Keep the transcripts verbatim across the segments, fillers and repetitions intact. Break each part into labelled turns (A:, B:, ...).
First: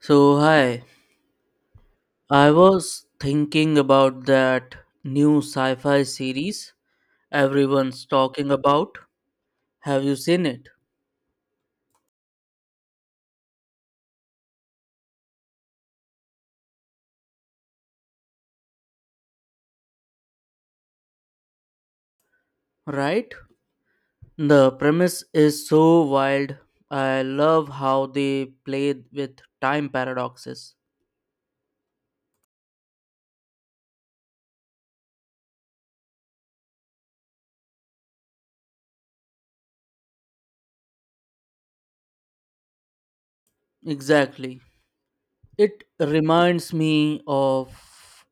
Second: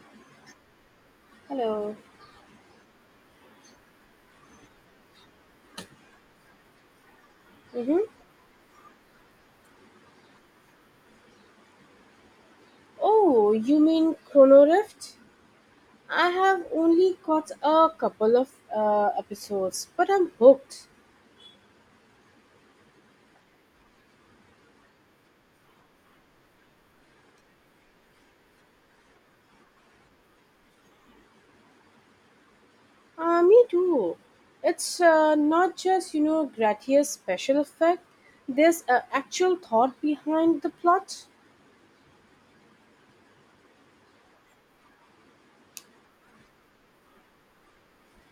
A: So, hi,
B: Hello.
A: I was thinking about that new sci fi series
B: Mm-hmm.
A: everyone's talking about. Have you seen it?
B: Oh, you mean Chrono Rift? I have only caught a couple of uh, episodes, but I'm hooked.
A: Right? The premise is so wild. I love how they played with time paradoxes.
B: Uh, me too. It's uh, not just, you know, gratuitous special effect. There's uh, actual thought behind the plot.
A: Exactly. It reminds me of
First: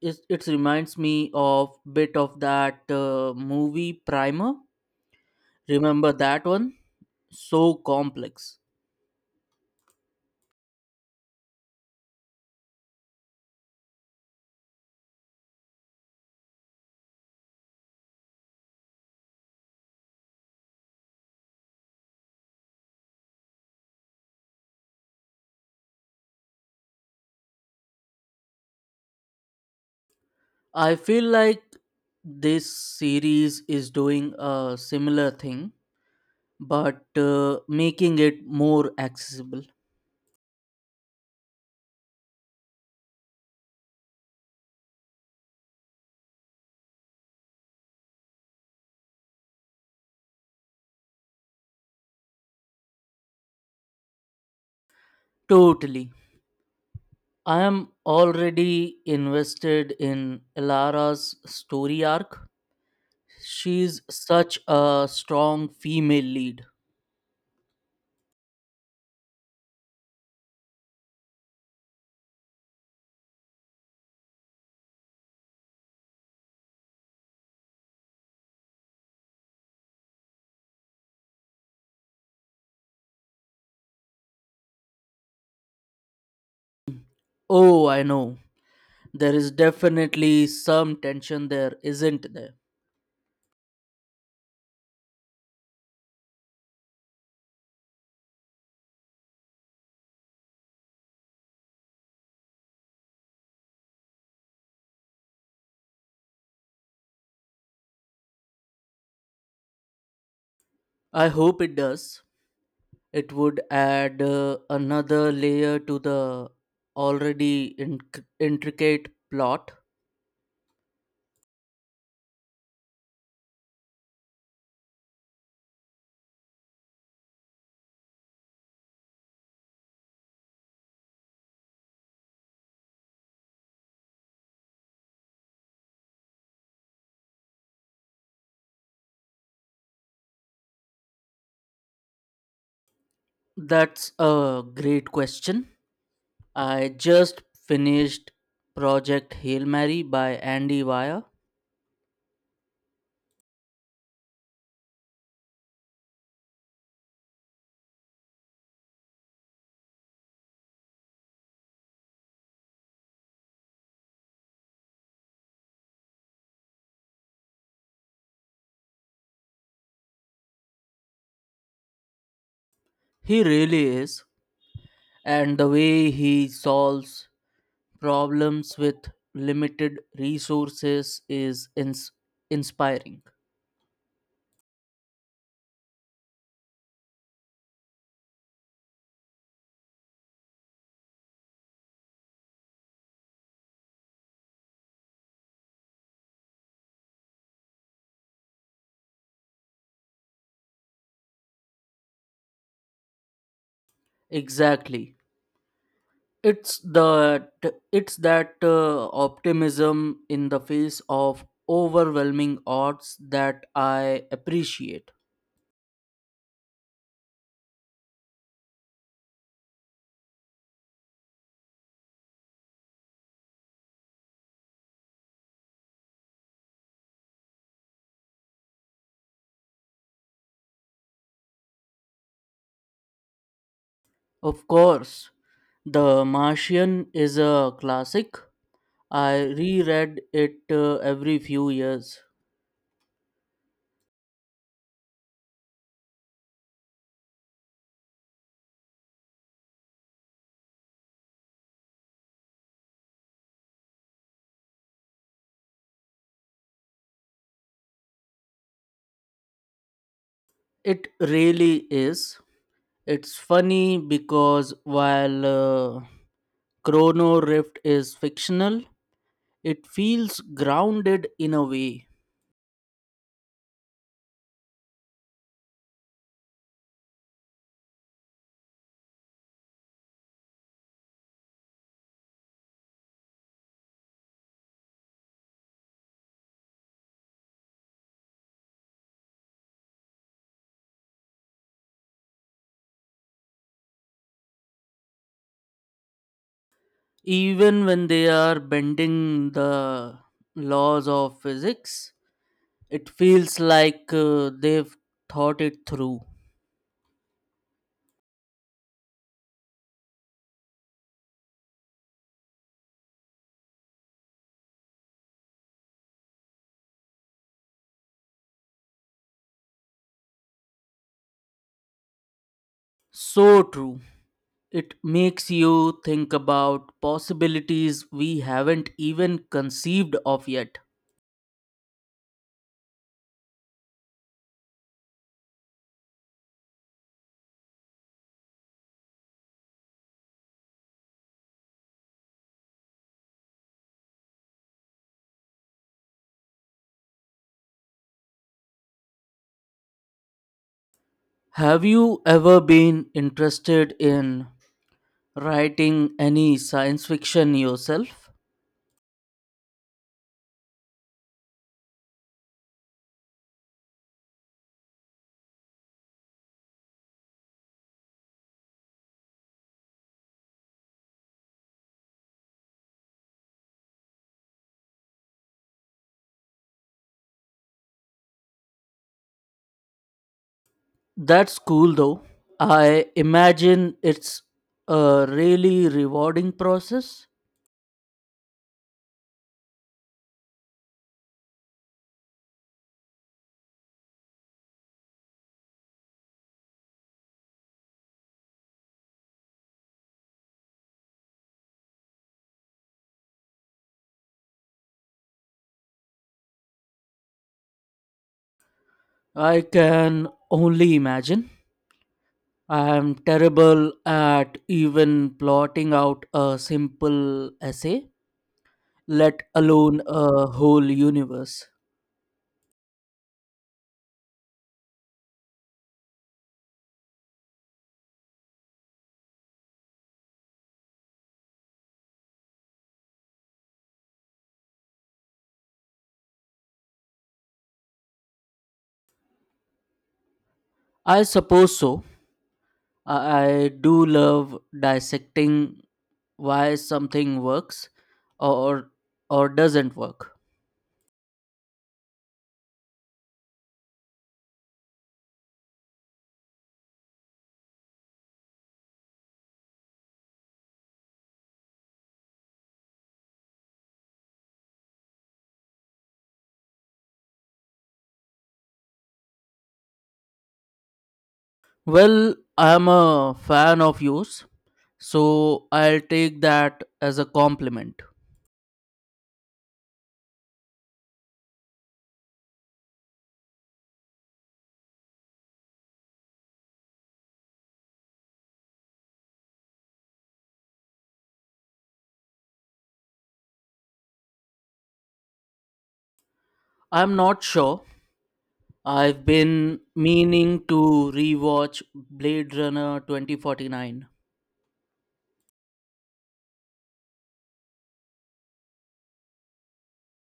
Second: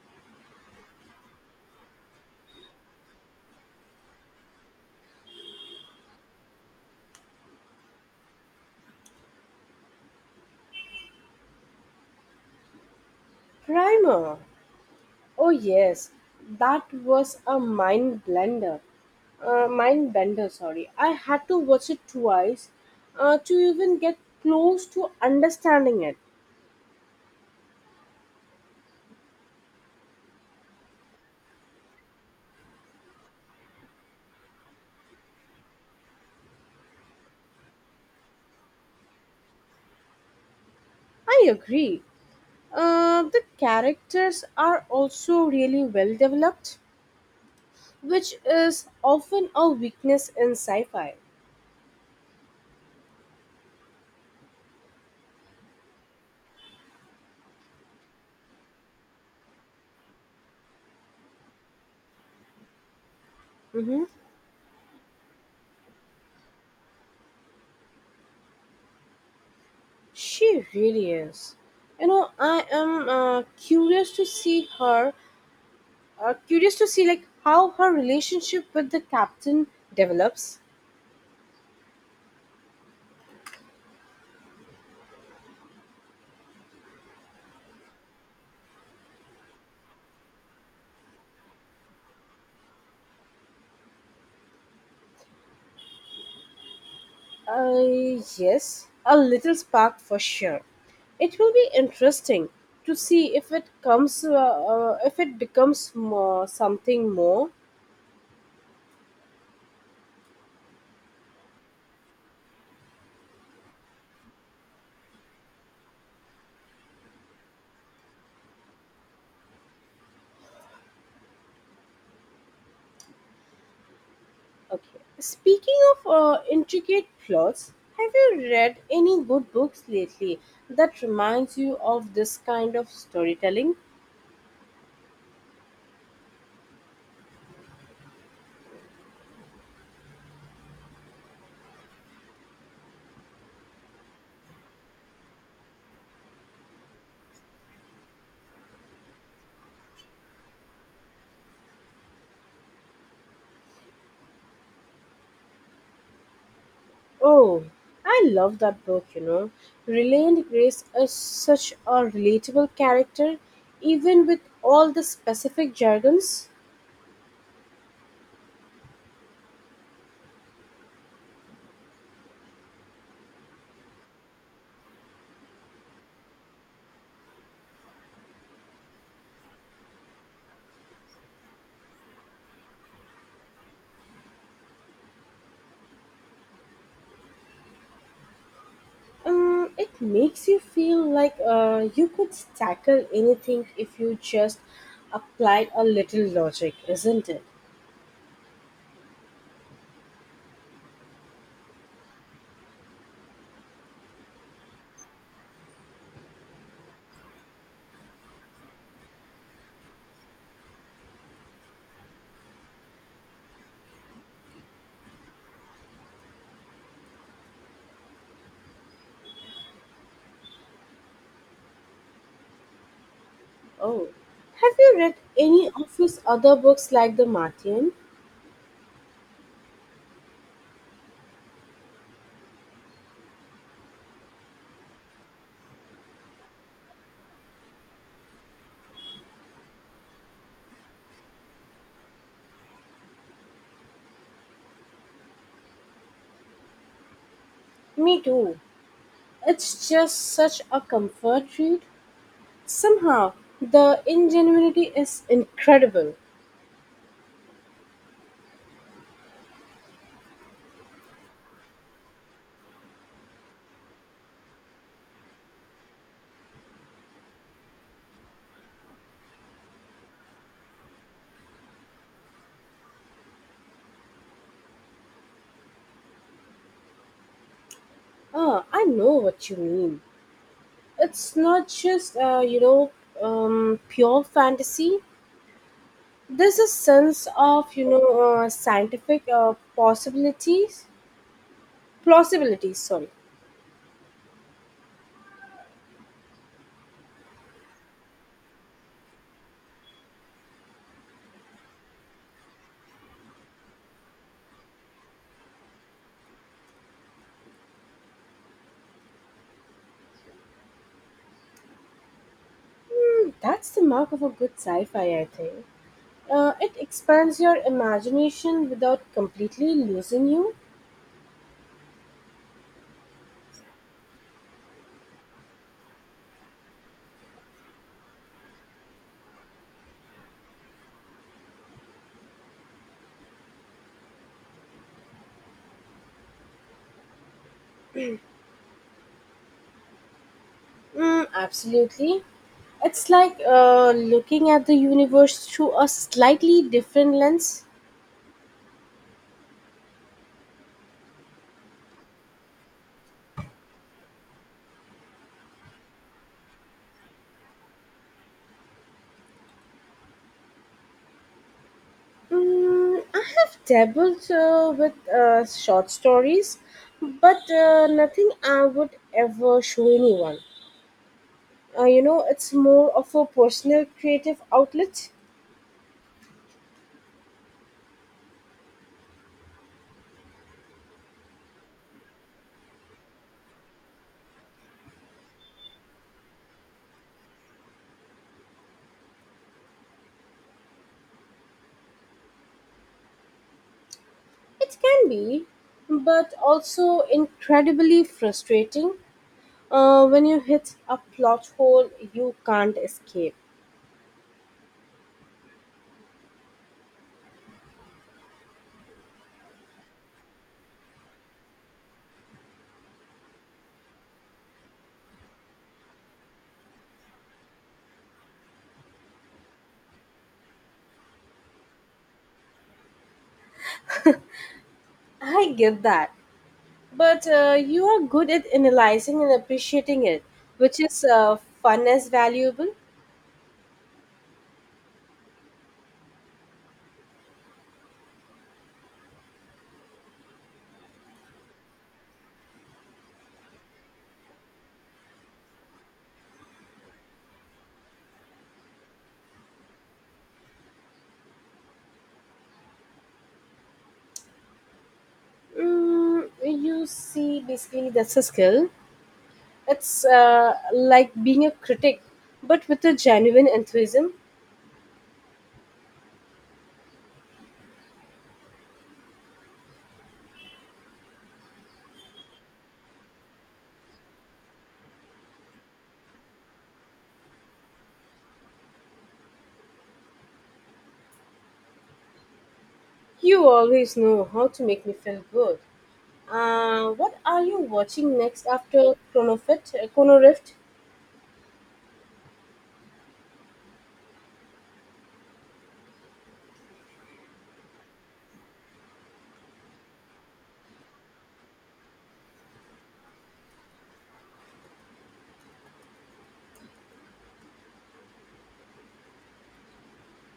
A: it, it reminds me of bit of that uh, movie Primer. Remember that one? So complex.
B: Primer. Oh yes, that was a mind blender. Uh, mind bender, sorry. I had to watch it twice uh, to even get close to understanding it.
A: I feel like this series is doing a similar thing, but uh, making it more accessible.
B: I agree. Uh, the characters are also really well developed, which is often a weakness in sci fi.
A: Totally. I am already invested in Elara's story arc. She's
B: Hmm.
A: such a strong female lead.
B: She really is. You know, I am uh, curious to see her, uh, curious to see like how her relationship with the captain develops.
A: Oh, I know. There is definitely some tension there, isn't there?
B: Uh, yes, a little spark for sure. It will be interesting to see if it comes, uh, uh, if it becomes more, something more.
A: I hope it does. It would add uh, another layer to the already inc- intricate plot.
B: Okay. Speaking of uh, intricate plots, have you read any good books lately that reminds you of this kind of storytelling?
A: That's a great question. I just finished Project Hail Mary by Andy Weir.
B: Oh, I love that book, you know. Reland Grace is such a relatable character, even with all the specific jargons.
A: He really is. And the way he solves problems with limited resources is ins- inspiring.
B: Um, it makes you feel like uh, you could tackle anything if you just applied a little logic, isn't it?
A: Exactly. it's that it's that uh, optimism in the face of overwhelming odds that I appreciate.
B: Oh, have you read any of his other books like The Martian?
A: Of course, the Martian is a classic. I reread it uh, every few years.
B: Me too. It's just such a comfort read. Somehow, the ingenuity is incredible.
A: It really is. It's funny because while uh, Chrono Rift is fictional, it feels grounded in a way.
B: Ah, I know what you mean. It's not just, uh, you know, um, pure fantasy. There's a sense of, you know, uh, scientific uh, possibilities. Plausibilities, sorry.
A: Even when they are bending the laws of physics, it feels like uh, they've thought it through.
B: Hmm. That's the mark of a good sci fi, I think. Uh, it expands your imagination without completely losing you.
A: So true. It makes you think about possibilities we haven't even conceived of yet.
B: Mm, absolutely. It's like uh, looking at the universe through a slightly different lens.
A: Have you ever been interested in writing any science fiction yourself?
B: Mm, I have dabbled uh, with uh, short stories, but uh, nothing I would ever show anyone. Uh, you know, it's more of a personal creative outlet.
A: That's cool though. I imagine it's a really rewarding process.
B: It can be, but also incredibly frustrating. Uh, when you hit a plot hole, you can't escape.
A: I can only imagine. I am terrible at even plotting out a simple essay, let alone a whole universe.
B: I get that. But uh, you are good at analyzing and appreciating it, which is uh, fun as valuable.
A: I suppose so. I I do love dissecting why something works or or doesn't work.
B: Mm, you see, basically, that's a skill. It's uh, like being a critic, but with a genuine enthusiasm.
A: Well, I am a fan of yours, so I'll take that as a compliment.
B: You always know how to make me feel good. Uh, what are you watching next after Chrono Fit- Chrono Rift?
A: I'm not sure, I've been meaning to rewatch Blade Runner twenty forty-nine.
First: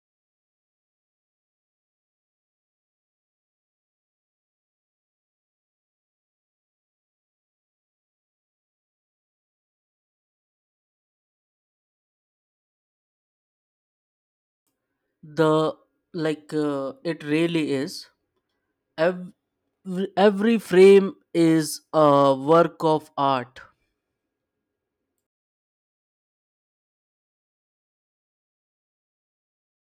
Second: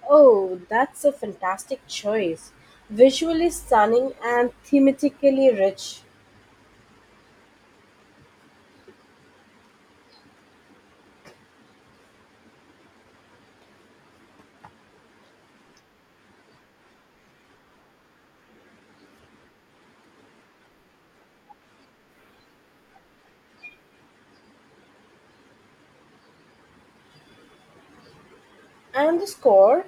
B: Oh, that's a fantastic choice. Visually stunning and thematically rich.
A: The like uh, it really is. Every, every frame is a work of art.
B: And the score?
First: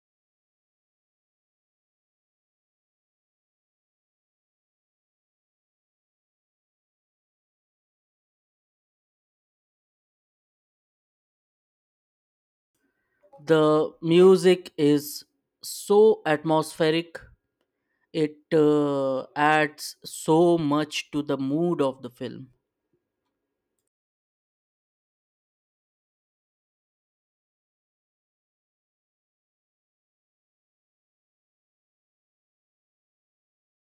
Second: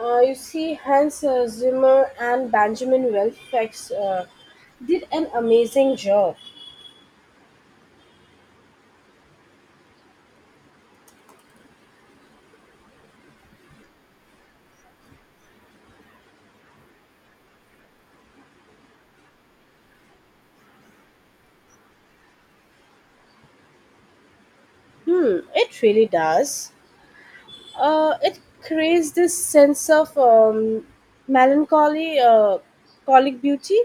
B: Uh, you see, Hans uh, Zimmer and Benjamin Wilfex uh, did an amazing job.
A: The music is so atmospheric. It uh, adds so much to the mood of the film.
B: Hmm, it really does. Uh, it creates this sense of um, melancholy, uh, colic beauty.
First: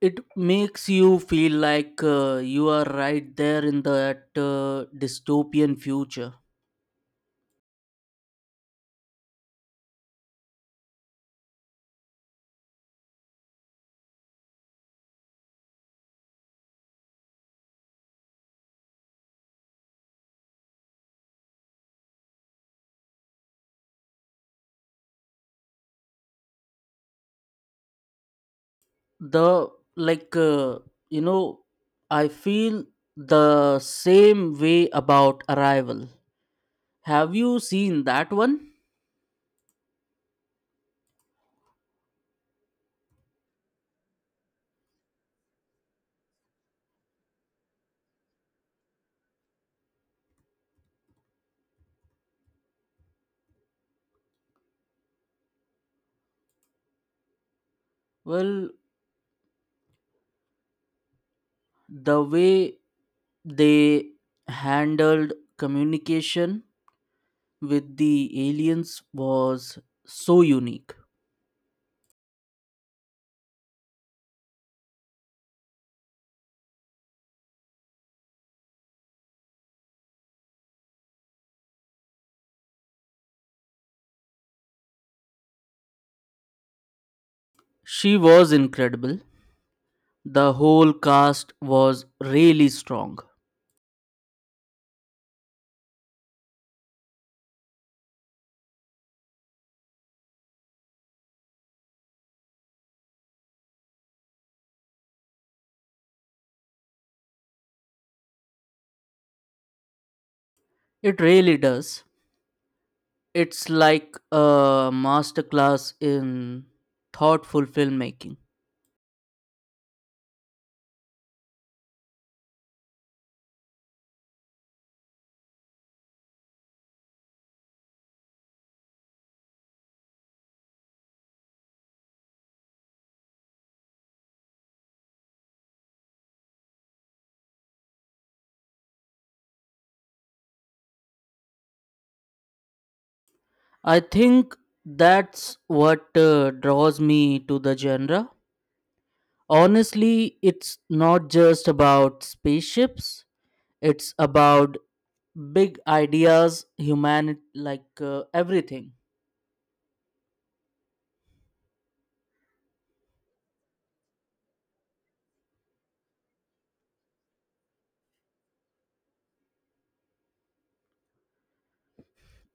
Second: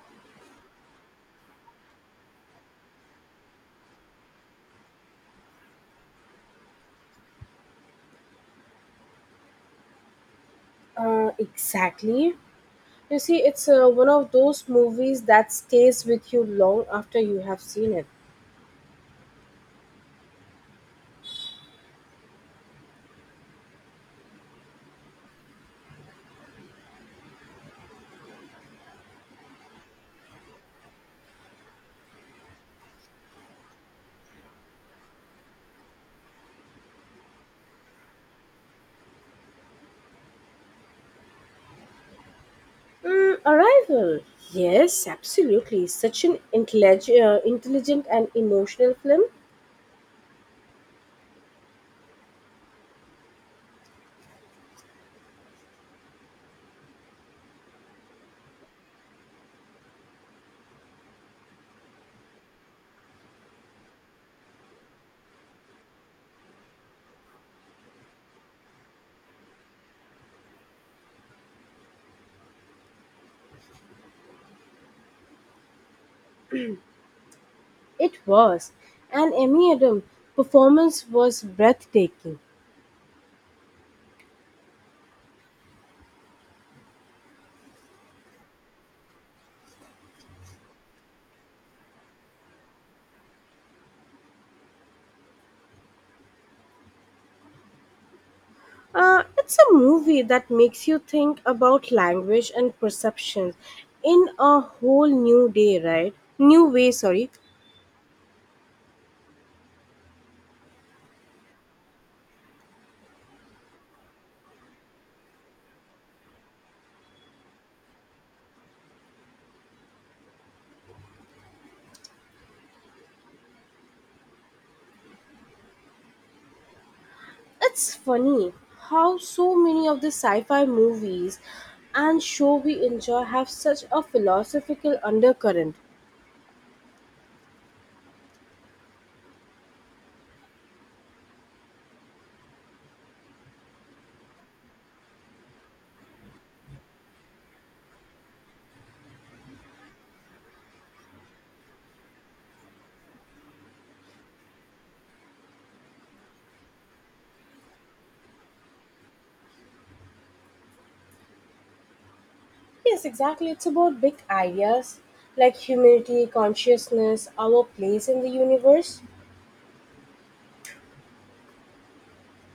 A: It makes you feel like uh, you are right there in that uh, dystopian future.
B: Uh, exactly. You see, it's uh, one of those movies that stays with you long after you have seen it.
A: The like uh, you know I feel the same way about Arrival. Have you seen that one?
B: Mm, Arrival. Yes, absolutely. Such an intellig- uh, intelligent and emotional film.
A: Well, the way they handled communication with the aliens was so unique.
B: It was. And Emmy Adam performance was breathtaking.
A: She was incredible. The whole cast was really strong.
B: Uh, it's a movie that makes you think about language and perceptions in a whole new day, right? New way, sorry.
A: It really does. It's like a masterclass in thoughtful filmmaking.
B: It's funny how so many of the sci-fi movies and show we enjoy have such a philosophical undercurrent.
A: I think that's what uh, draws me to the genre. Honestly, it's not just about spaceships, it's about big ideas, humanity, like uh, everything.
B: Yes, exactly. It's about big ideas like humanity, consciousness, our place in the universe.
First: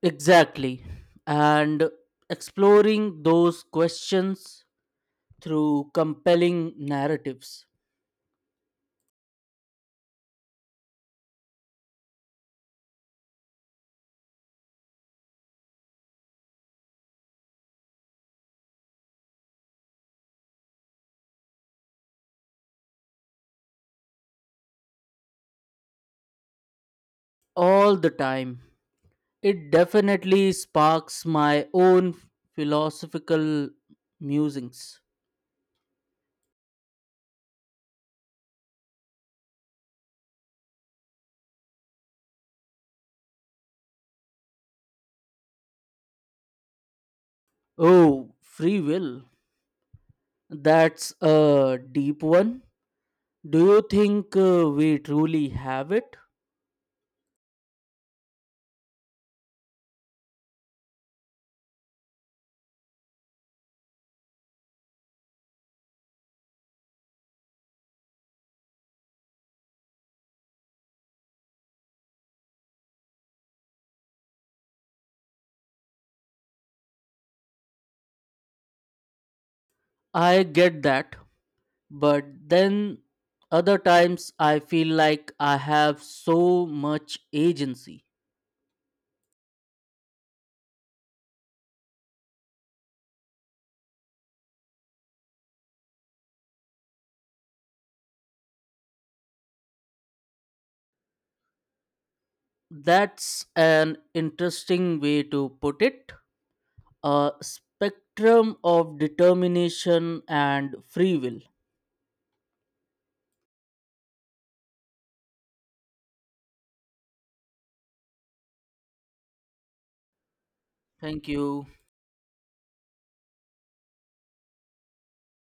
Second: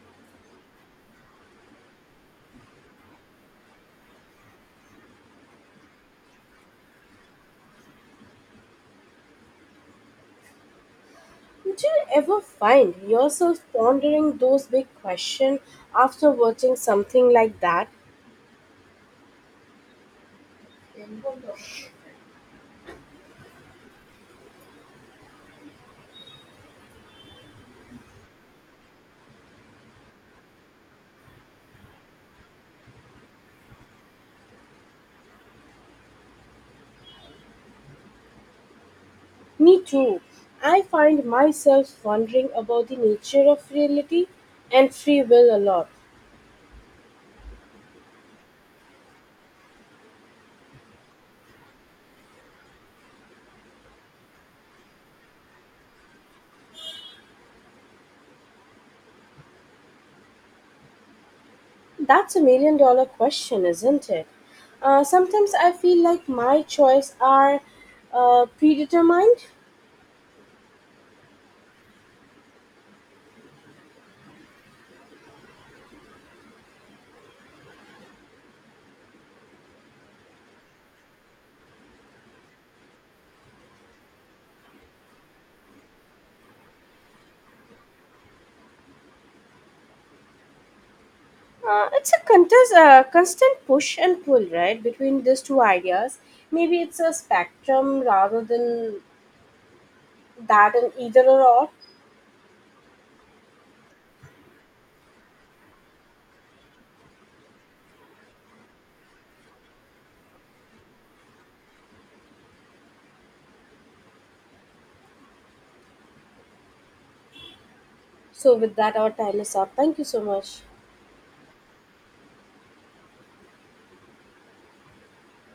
A: Exactly. And exploring those questions through compelling narratives
B: Did you ever find yourself pondering those big questions after watching something like that?
A: all the time. It definitely sparks my own philosophical musings.
B: Me too. I find myself wondering about the nature of reality and free will a lot.
A: Oh, free will. That's a deep one. Do you think uh, we truly have it?
B: That's a million dollar question, isn't it? Uh, sometimes I feel like my choices are uh, predetermined.
A: I get that, but then other times I feel like I have so much agency.
B: Uh, it's a contest, uh, constant push and pull, right, between these two ideas. Maybe it's a spectrum rather than that and either or. All.
A: That's an interesting way to put it. A spectrum of determination and free will.
B: So, with that, our time is up. Thank you so much.
A: Thank you.